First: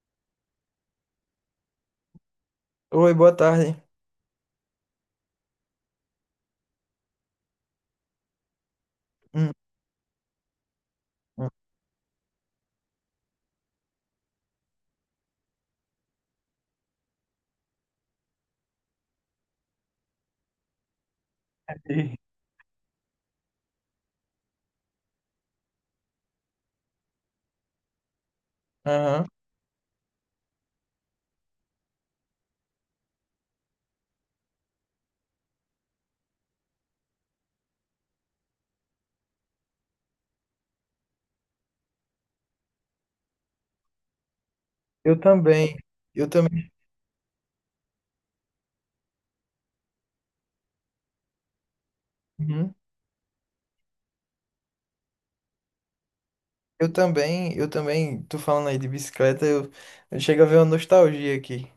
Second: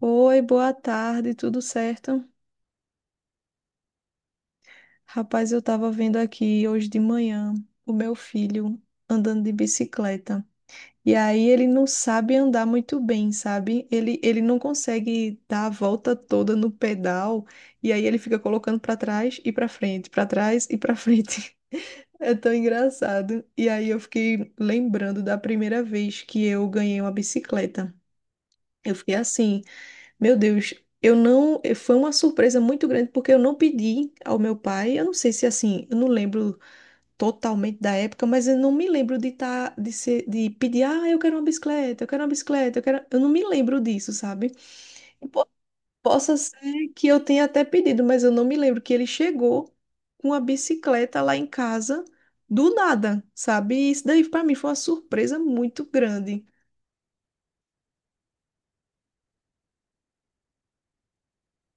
Oi, boa tarde, tudo certo? Oi, boa tarde. Rapaz, eu tava vendo aqui hoje de manhã o meu filho andando de Hum, bicicleta. E aí hum. ele não sabe andar muito bem, sabe? Ele não consegue dar a volta toda no pedal e aí ele fica colocando pra trás e pra frente, pra trás e pra frente. E- É tão engraçado. E aí eu fiquei lembrando da primeira vez que eu ganhei uma bicicleta. Eu fiquei Aham. assim, meu Deus, eu não. Foi uma surpresa muito grande, porque eu não pedi ao meu pai. Eu não sei se assim, eu não lembro totalmente da época, mas eu não me lembro de tá, de ser, de pedir, ah, eu quero uma bicicleta, eu quero uma bicicleta, eu quero. Eu não me lembro disso, sabe? Eu E po- também. Eu Possa também. ser que eu tenha até pedido, mas eu não me lembro que ele chegou com a bicicleta lá em casa do Uhum. nada, sabe? E isso daí pra mim foi uma surpresa muito grande. Eu também. Eu também. Tô falando aí de bicicleta. Eu chego a ver uma nostalgia aqui.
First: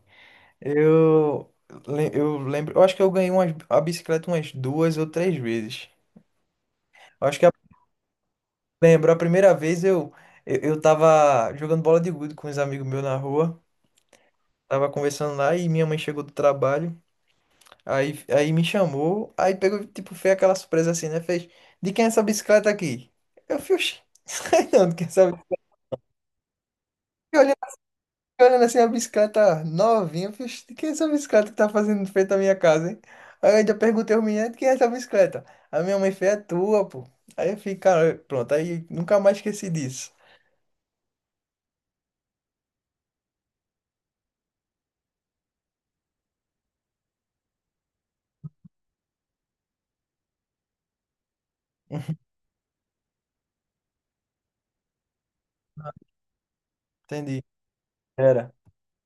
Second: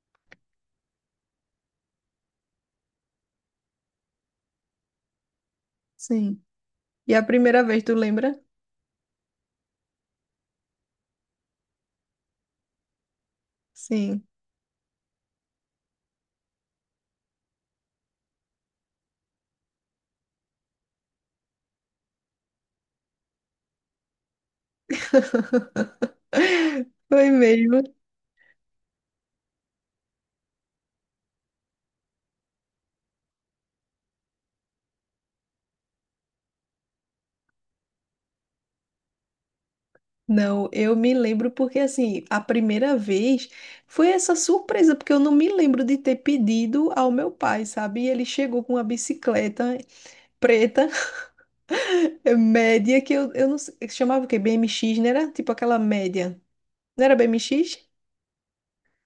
Eu, eu lembro. Eu acho que eu ganhei a bicicleta umas duas ou três vezes. Sim. E a Eu acho que primeira vez, tu lembra? lembro. A primeira vez eu tava jogando bola de gude com uns amigos meus na rua. Sim. Tava conversando lá e minha mãe chegou do trabalho. Aí me chamou, aí pegou, tipo, fez aquela surpresa assim, né? Fez, de quem é essa bicicleta aqui? Eu fui, "Oxi, sei não, de quem é essa bicicleta? Foi Olhando, mesmo. olhando assim a bicicleta novinha, eu fui, "Oxi, de quem é essa bicicleta que tá fazendo frente à minha casa, hein? Aí eu ainda perguntei ao menino, de quem é essa bicicleta? A minha mãe fez, é tua, pô. Aí eu fiquei, cara, pronto, aí nunca mais esqueci disso. Não, eu me lembro porque assim, a primeira vez foi essa surpresa, porque eu não me lembro de ter pedido ao meu pai, sabe? E ele chegou com uma bicicleta preta, média, que eu não sei, chamava o quê? BMX, não era? Tipo aquela média. Não era Entendi. BMX? Era.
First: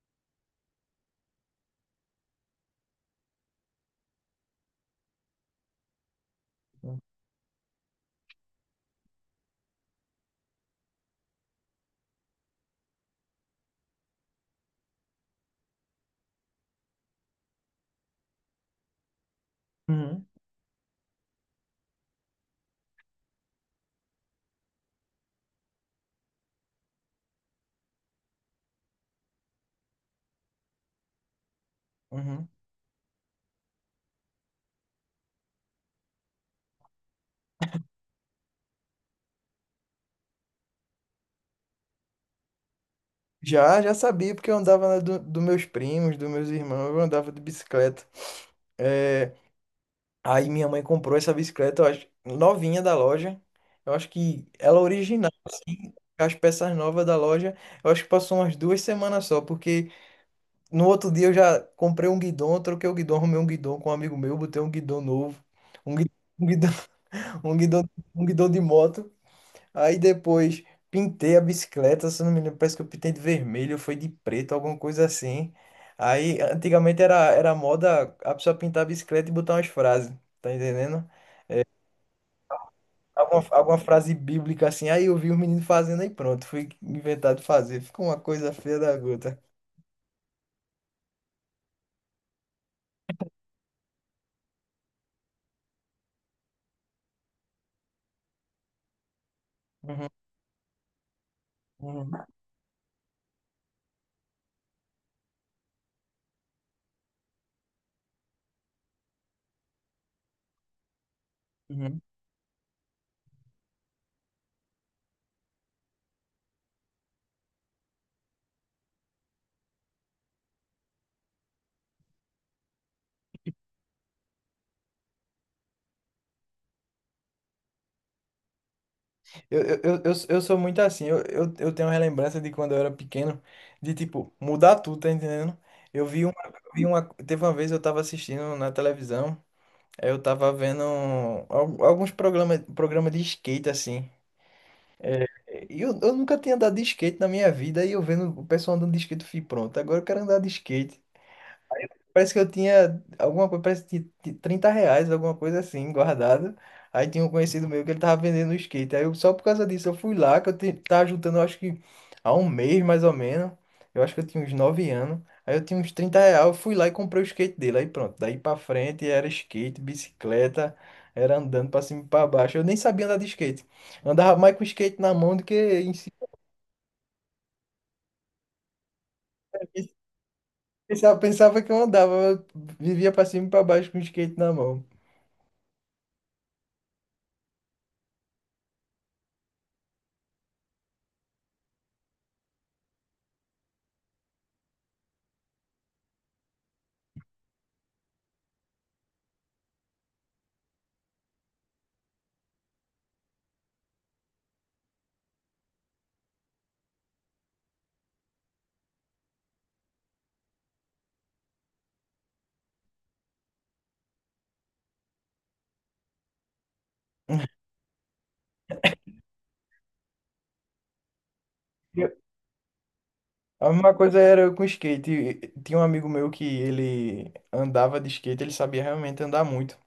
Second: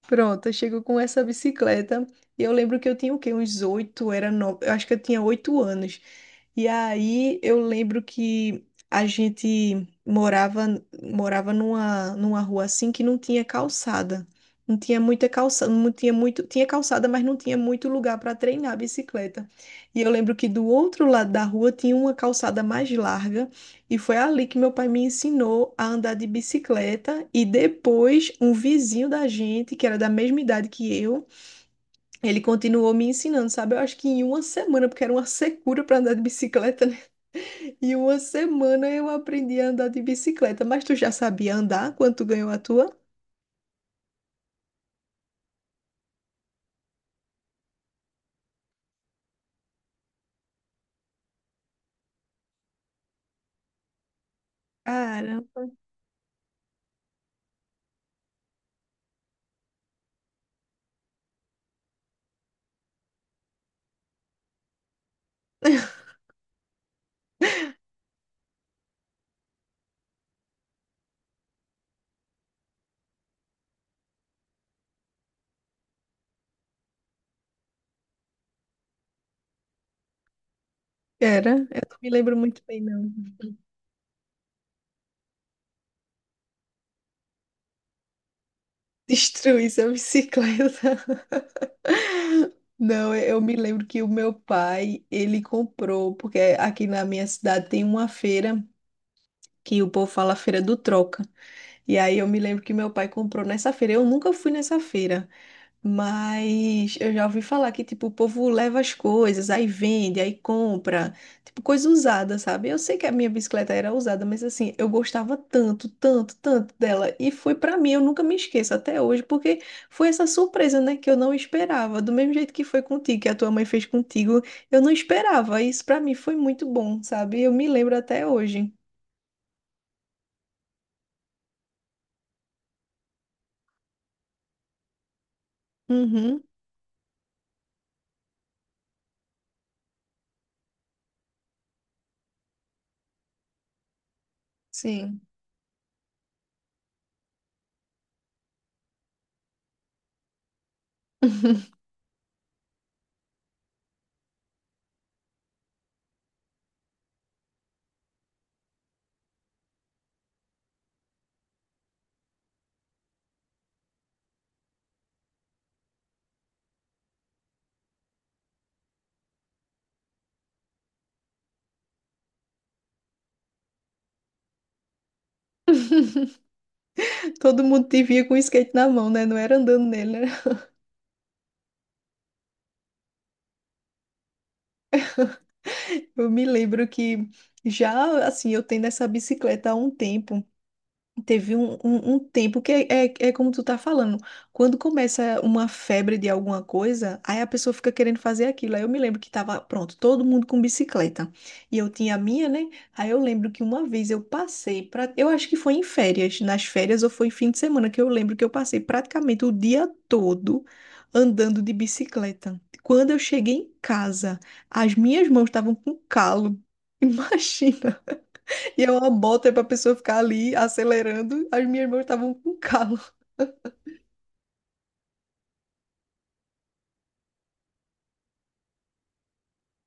Pronto, eu chego com essa bicicleta. E eu lembro que eu tinha o quê? Uns oito, era nove, eu acho que eu tinha 8 anos. E aí eu lembro que a gente morava numa rua assim que não tinha calçada. Não tinha muita calçada, não tinha muito, tinha calçada, mas não tinha muito lugar para treinar a bicicleta. E eu Uhum, lembro que do outro lado da rua tinha uma calçada mais larga e foi ali que meu pai me ensinou a andar de bicicleta. E depois, um vizinho da gente, que era da mesma idade que eu, ele uhum. continuou me ensinando, sabe? Eu acho que em uma semana, porque era uma secura para andar de bicicleta, né? Em uma semana eu aprendi a andar de bicicleta. Mas tu já sabia andar quando tu ganhou a tua? Já, já sabia, porque eu andava dos meus primos, dos meus irmãos, eu andava de bicicleta. É. Aí minha mãe comprou essa bicicleta, eu acho, novinha da loja. Eu acho que ela é original, Cara, as peças novas da loja. Eu acho que passou umas 2 semanas só, porque no outro dia eu já comprei um guidão, troquei o guidão, arrumei um guidão com um amigo meu, botei um guidão novo, um guidão, um guidão, um guidão, um guidão de moto. Aí depois pintei a bicicleta, se eu não me lembro, parece que eu pintei de vermelho, foi de preto, alguma coisa assim. Aí antigamente era moda a pessoa pintar a bicicleta e botar umas frases, tá entendendo? era. Eu não me lembro muito bem, não. Alguma frase bíblica assim, aí eu vi os meninos fazendo aí pronto, fui inventado fazer. Ficou uma coisa feia da gota. Destruís a bicicleta. Não, eu me lembro que o meu pai, ele comprou, porque aqui na minha cidade tem uma feira que o povo Uhum, fala Feira do Troca. E uhum, aí eu me lembro que meu pai comprou nessa feira. Eu nunca fui nessa feira. Mas eu já ouvi falar que, tipo, o povo leva as coisas, aí vende, aí compra, tipo, coisa uhum. usada, sabe? Eu sei que a minha bicicleta era usada, mas assim, eu gostava tanto, tanto, tanto dela. E foi pra mim, eu nunca me esqueço até hoje, porque foi essa surpresa, né, que eu não esperava. Do mesmo jeito que foi contigo, que a tua mãe fez contigo, eu não esperava. Isso pra mim foi muito bom, sabe? Eu me lembro até hoje. Eu sou muito assim, eu tenho uma relembrança de quando eu era pequeno, de tipo, mudar tudo, tá entendendo? Eu vi uma, Uhum, eu vi uma, teve uma vez eu tava assistindo na televisão, aí eu tava vendo alguns programas, programa de skate assim. sim. E eu nunca tinha andado de skate na minha vida, e eu vendo o pessoal andando de skate, eu fui pronto, agora eu quero andar de skate. Parece que eu tinha alguma coisa, parece que tinha R$ 30, alguma coisa assim, guardado. Aí tinha um conhecido meu que ele tava vendendo um skate. Aí eu, só por causa disso eu fui lá, que eu tava juntando, eu acho que há um mês mais ou menos. Eu acho que eu tinha uns 9 anos. Aí eu tinha uns R$ 30, eu fui lá e comprei o skate dele. Aí pronto, daí pra frente era skate, bicicleta, era andando pra cima e pra baixo. Eu nem sabia andar de skate. Eu andava mais com o skate na mão do que em cima. Todo mundo te via com o skate na mão, né? Não era andando nele, né? Pensava que eu andava, eu vivia pra cima e pra baixo com o skate na mão. Eu me lembro que já, assim, eu tenho essa bicicleta há um tempo. Teve um tempo que é como tu tá falando. Quando começa uma febre de alguma coisa, aí a pessoa fica querendo fazer aquilo. Aí eu me lembro que tava, pronto, todo mundo com bicicleta. E eu tinha a minha, né? Aí eu lembro que uma vez eu passei pra, eu acho que foi em férias, nas férias ou foi em fim de semana, que eu lembro que eu passei praticamente o dia todo andando de bicicleta. Quando eu cheguei em casa, as minhas mãos estavam com calo. Imagina. E eu uma bota pra pessoa ficar ali acelerando. As minhas irmãs estavam com calo. A mesma coisa era com skate. Tinha um amigo meu que ele andava de skate, ele sabia realmente andar muito.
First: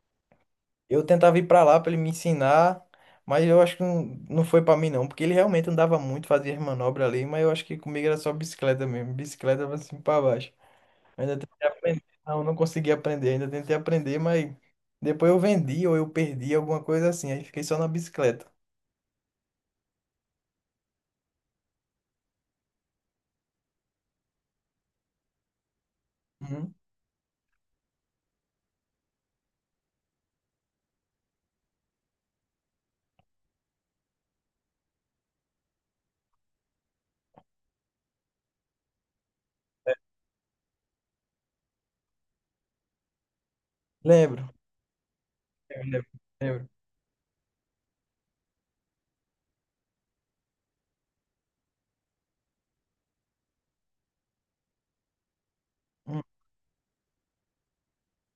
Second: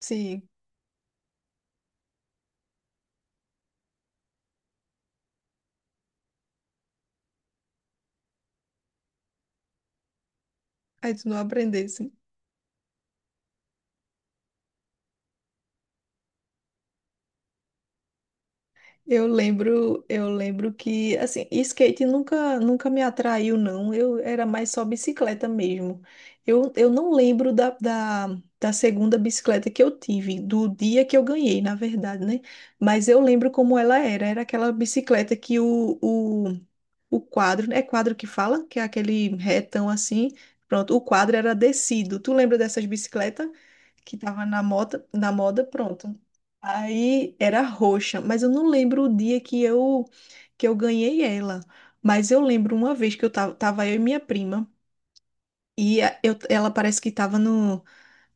Sim, Eu tentava ir pra lá pra ele me ensinar, mas eu acho que não, não foi pra mim não, porque ele realmente andava muito, fazia as manobras ali, mas eu acho que comigo era só bicicleta mesmo, bicicleta assim pra baixo. aí tu não Ainda tentei aprender, aprendesse. não, não consegui aprender, ainda tentei aprender, mas depois eu vendi ou eu perdi alguma coisa assim, aí fiquei só na bicicleta. Eu lembro que assim, skate nunca, nunca me atraiu, não. Eu era mais só bicicleta mesmo. Eu, Uhum. eu não lembro da segunda bicicleta que eu tive, do dia que eu ganhei, na verdade, né? Mas eu lembro como ela era. Era aquela bicicleta que O quadro, é quadro que fala, que é aquele retão É. assim. Pronto, o quadro era descido. Tu lembra dessas bicicletas que tava Lembro, na moda, lembro, pronto. lembro. Aí era roxa, mas eu não lembro o dia que eu ganhei ela. Mas eu lembro uma vez que eu tava eu e minha prima e Hum. Ela parece que tava no,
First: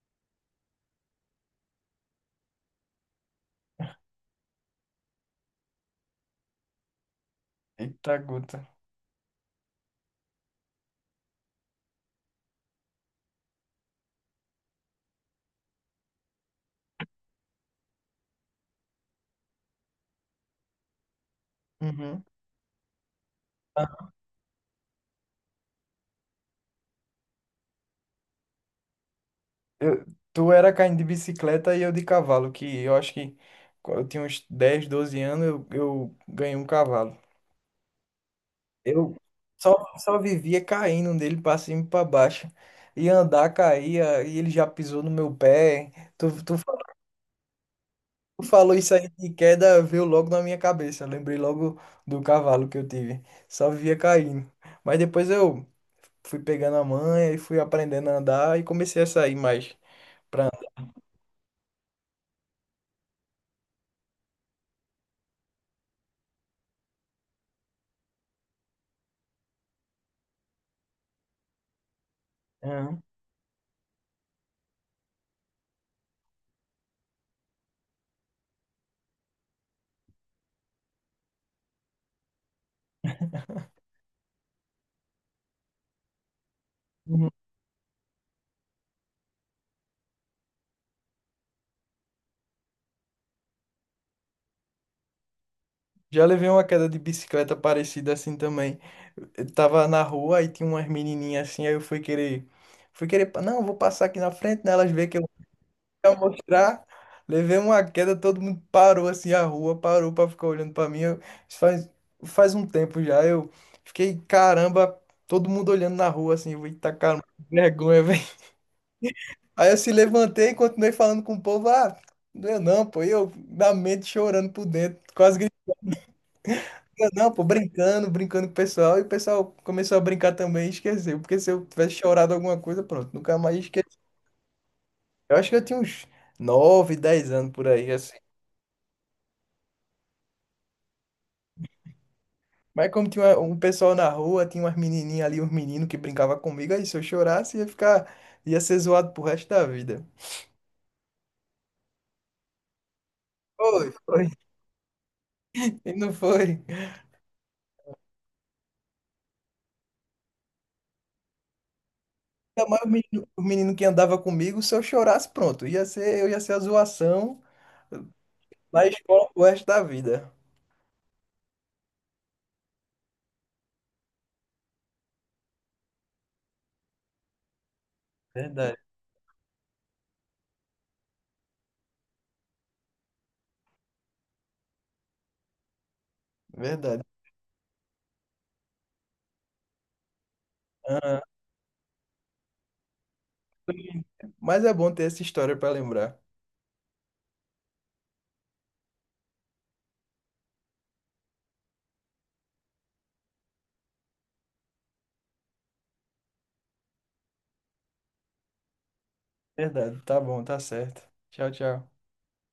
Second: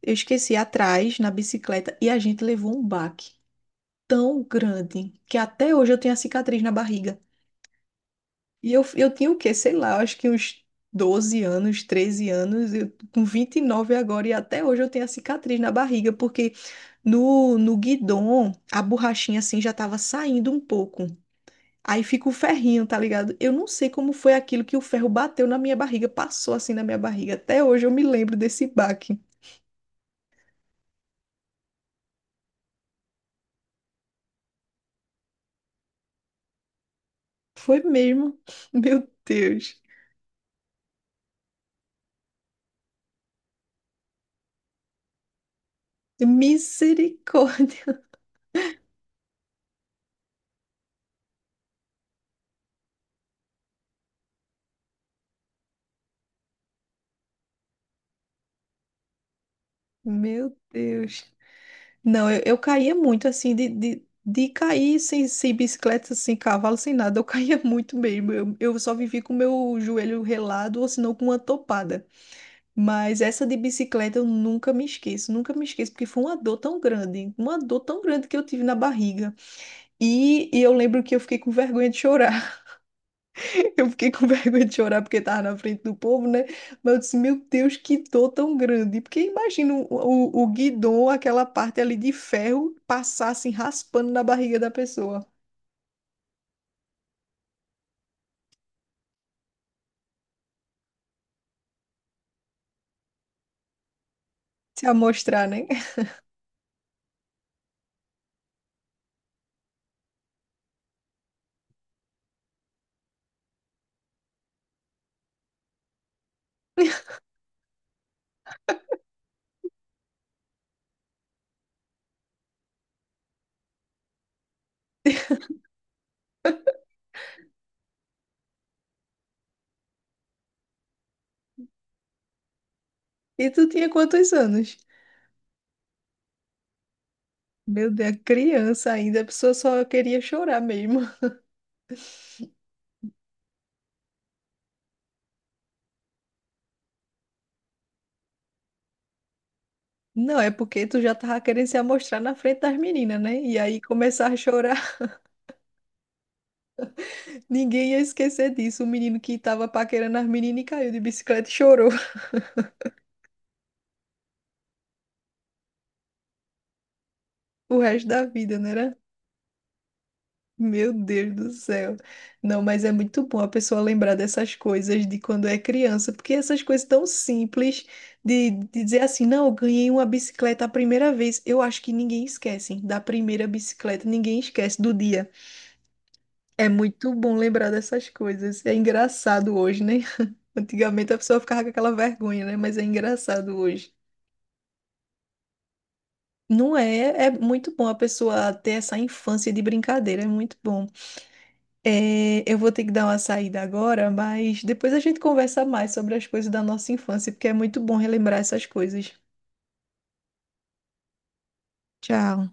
eu esqueci atrás na bicicleta e a gente levou um baque tão grande que até hoje eu tenho a cicatriz na barriga. Eita, gota. E eu tinha o quê? Sei lá, acho que uns 12 anos, 13 anos, eu, com 29 agora, e até hoje eu tenho a cicatriz na barriga, porque no guidon a borrachinha assim já tava saindo um pouco. Aí Uhum. fica o ferrinho, tá ligado? Eu não sei como foi aquilo que o ferro bateu na minha barriga, passou assim na minha barriga. Até hoje eu me lembro desse baque. Eu- tu era caindo de bicicleta e eu de cavalo, que eu acho que quando eu tinha uns 10 12 anos, eu ganhei um cavalo. Foi mesmo? Meu Eu Deus. só vivia caindo dele pra cima e pra baixo. E andar, caía, e ele já pisou no meu pé. Tu, tu, fa- Misericórdia. tu falou isso aí de queda, veio logo na minha cabeça. Lembrei logo do cavalo que eu tive. Só vivia caindo. Mas depois eu fui pegando a manha e fui aprendendo a andar e comecei a sair mais. Meu Deus. Não, eu caía muito, assim, de cair sem bicicleta, sem cavalo, sem nada. Eu caía muito mesmo. Eu só vivi com meu joelho relado ou senão com uma topada. Aham. Mas essa de bicicleta eu nunca me esqueço, nunca me esqueço, porque foi uma dor tão grande, uma dor tão grande que eu tive na barriga. E eu lembro que eu fiquei com vergonha de chorar. Eu fiquei com vergonha de chorar porque estava na frente do povo, né? Mas eu disse, meu Deus, que dor tão grande. Porque imagina o guidão, aquela parte ali de ferro, passar assim, raspando na barriga da pessoa. Já levei uma queda de bicicleta parecida assim também. Eu tava na rua e tinha umas menininhas assim, aí eu fui querer, não, vou passar aqui na frente, né? Se Elas veem que eu amostrar, né? quero mostrar. Levei uma queda, todo mundo parou assim a rua, parou pra ficar olhando pra mim. Isso faz um tempo já, eu fiquei, caramba, todo mundo olhando na rua assim, eu, vou eita caramba, que vergonha, velho. Aí eu se levantei e continuei falando com o povo, ah, não, doeu não, pô, e eu na mente chorando por dentro, quase. Não, pô, brincando, brincando com o pessoal, e o pessoal começou a brincar também e esqueceu, porque se eu tivesse chorado alguma coisa, pronto, nunca E mais tu tinha esqueci. quantos anos? Eu acho que eu tinha uns 9 10 anos por Meu aí, Deus, é assim. criança ainda, a pessoa só queria chorar mesmo. Mas como tinha um pessoal na rua, tinha umas menininhas ali, uns meninos que brincavam comigo, aí se eu chorasse, ia ficar, ia ser zoado pro resto da vida. Não, é porque tu já tava querendo se amostrar na frente das meninas, né? E aí Foi, foi, começar a chorar, e não foi. ninguém ia esquecer disso. O menino que tava paquerando as meninas e caiu de bicicleta e chorou Ainda mais o menino que andava comigo, se eu chorasse, pronto, eu ia ser a zoação o resto da vida, na né? escola pro resto da vida. Meu Deus do céu. Não, mas é muito bom a pessoa lembrar dessas coisas de quando é criança, porque essas coisas tão simples Verdade, de dizer assim, não, eu ganhei uma bicicleta a primeira vez. Eu acho que ninguém esquece, hein, da primeira bicicleta, ninguém esquece do dia. É verdade. muito bom lembrar dessas coisas. É engraçado hoje, né? Antigamente a pessoa ficava com aquela vergonha, né? Mas é engraçado hoje. Mas é bom ter essa história para lembrar. Não é? É muito bom a pessoa ter essa infância de brincadeira, é muito bom. É, eu vou ter que dar uma saída agora, mas depois a gente conversa mais sobre as coisas da nossa infância, porque é muito bom relembrar essas coisas. Verdade, tá bom, tá certo. Tchau, tchau. Tchau.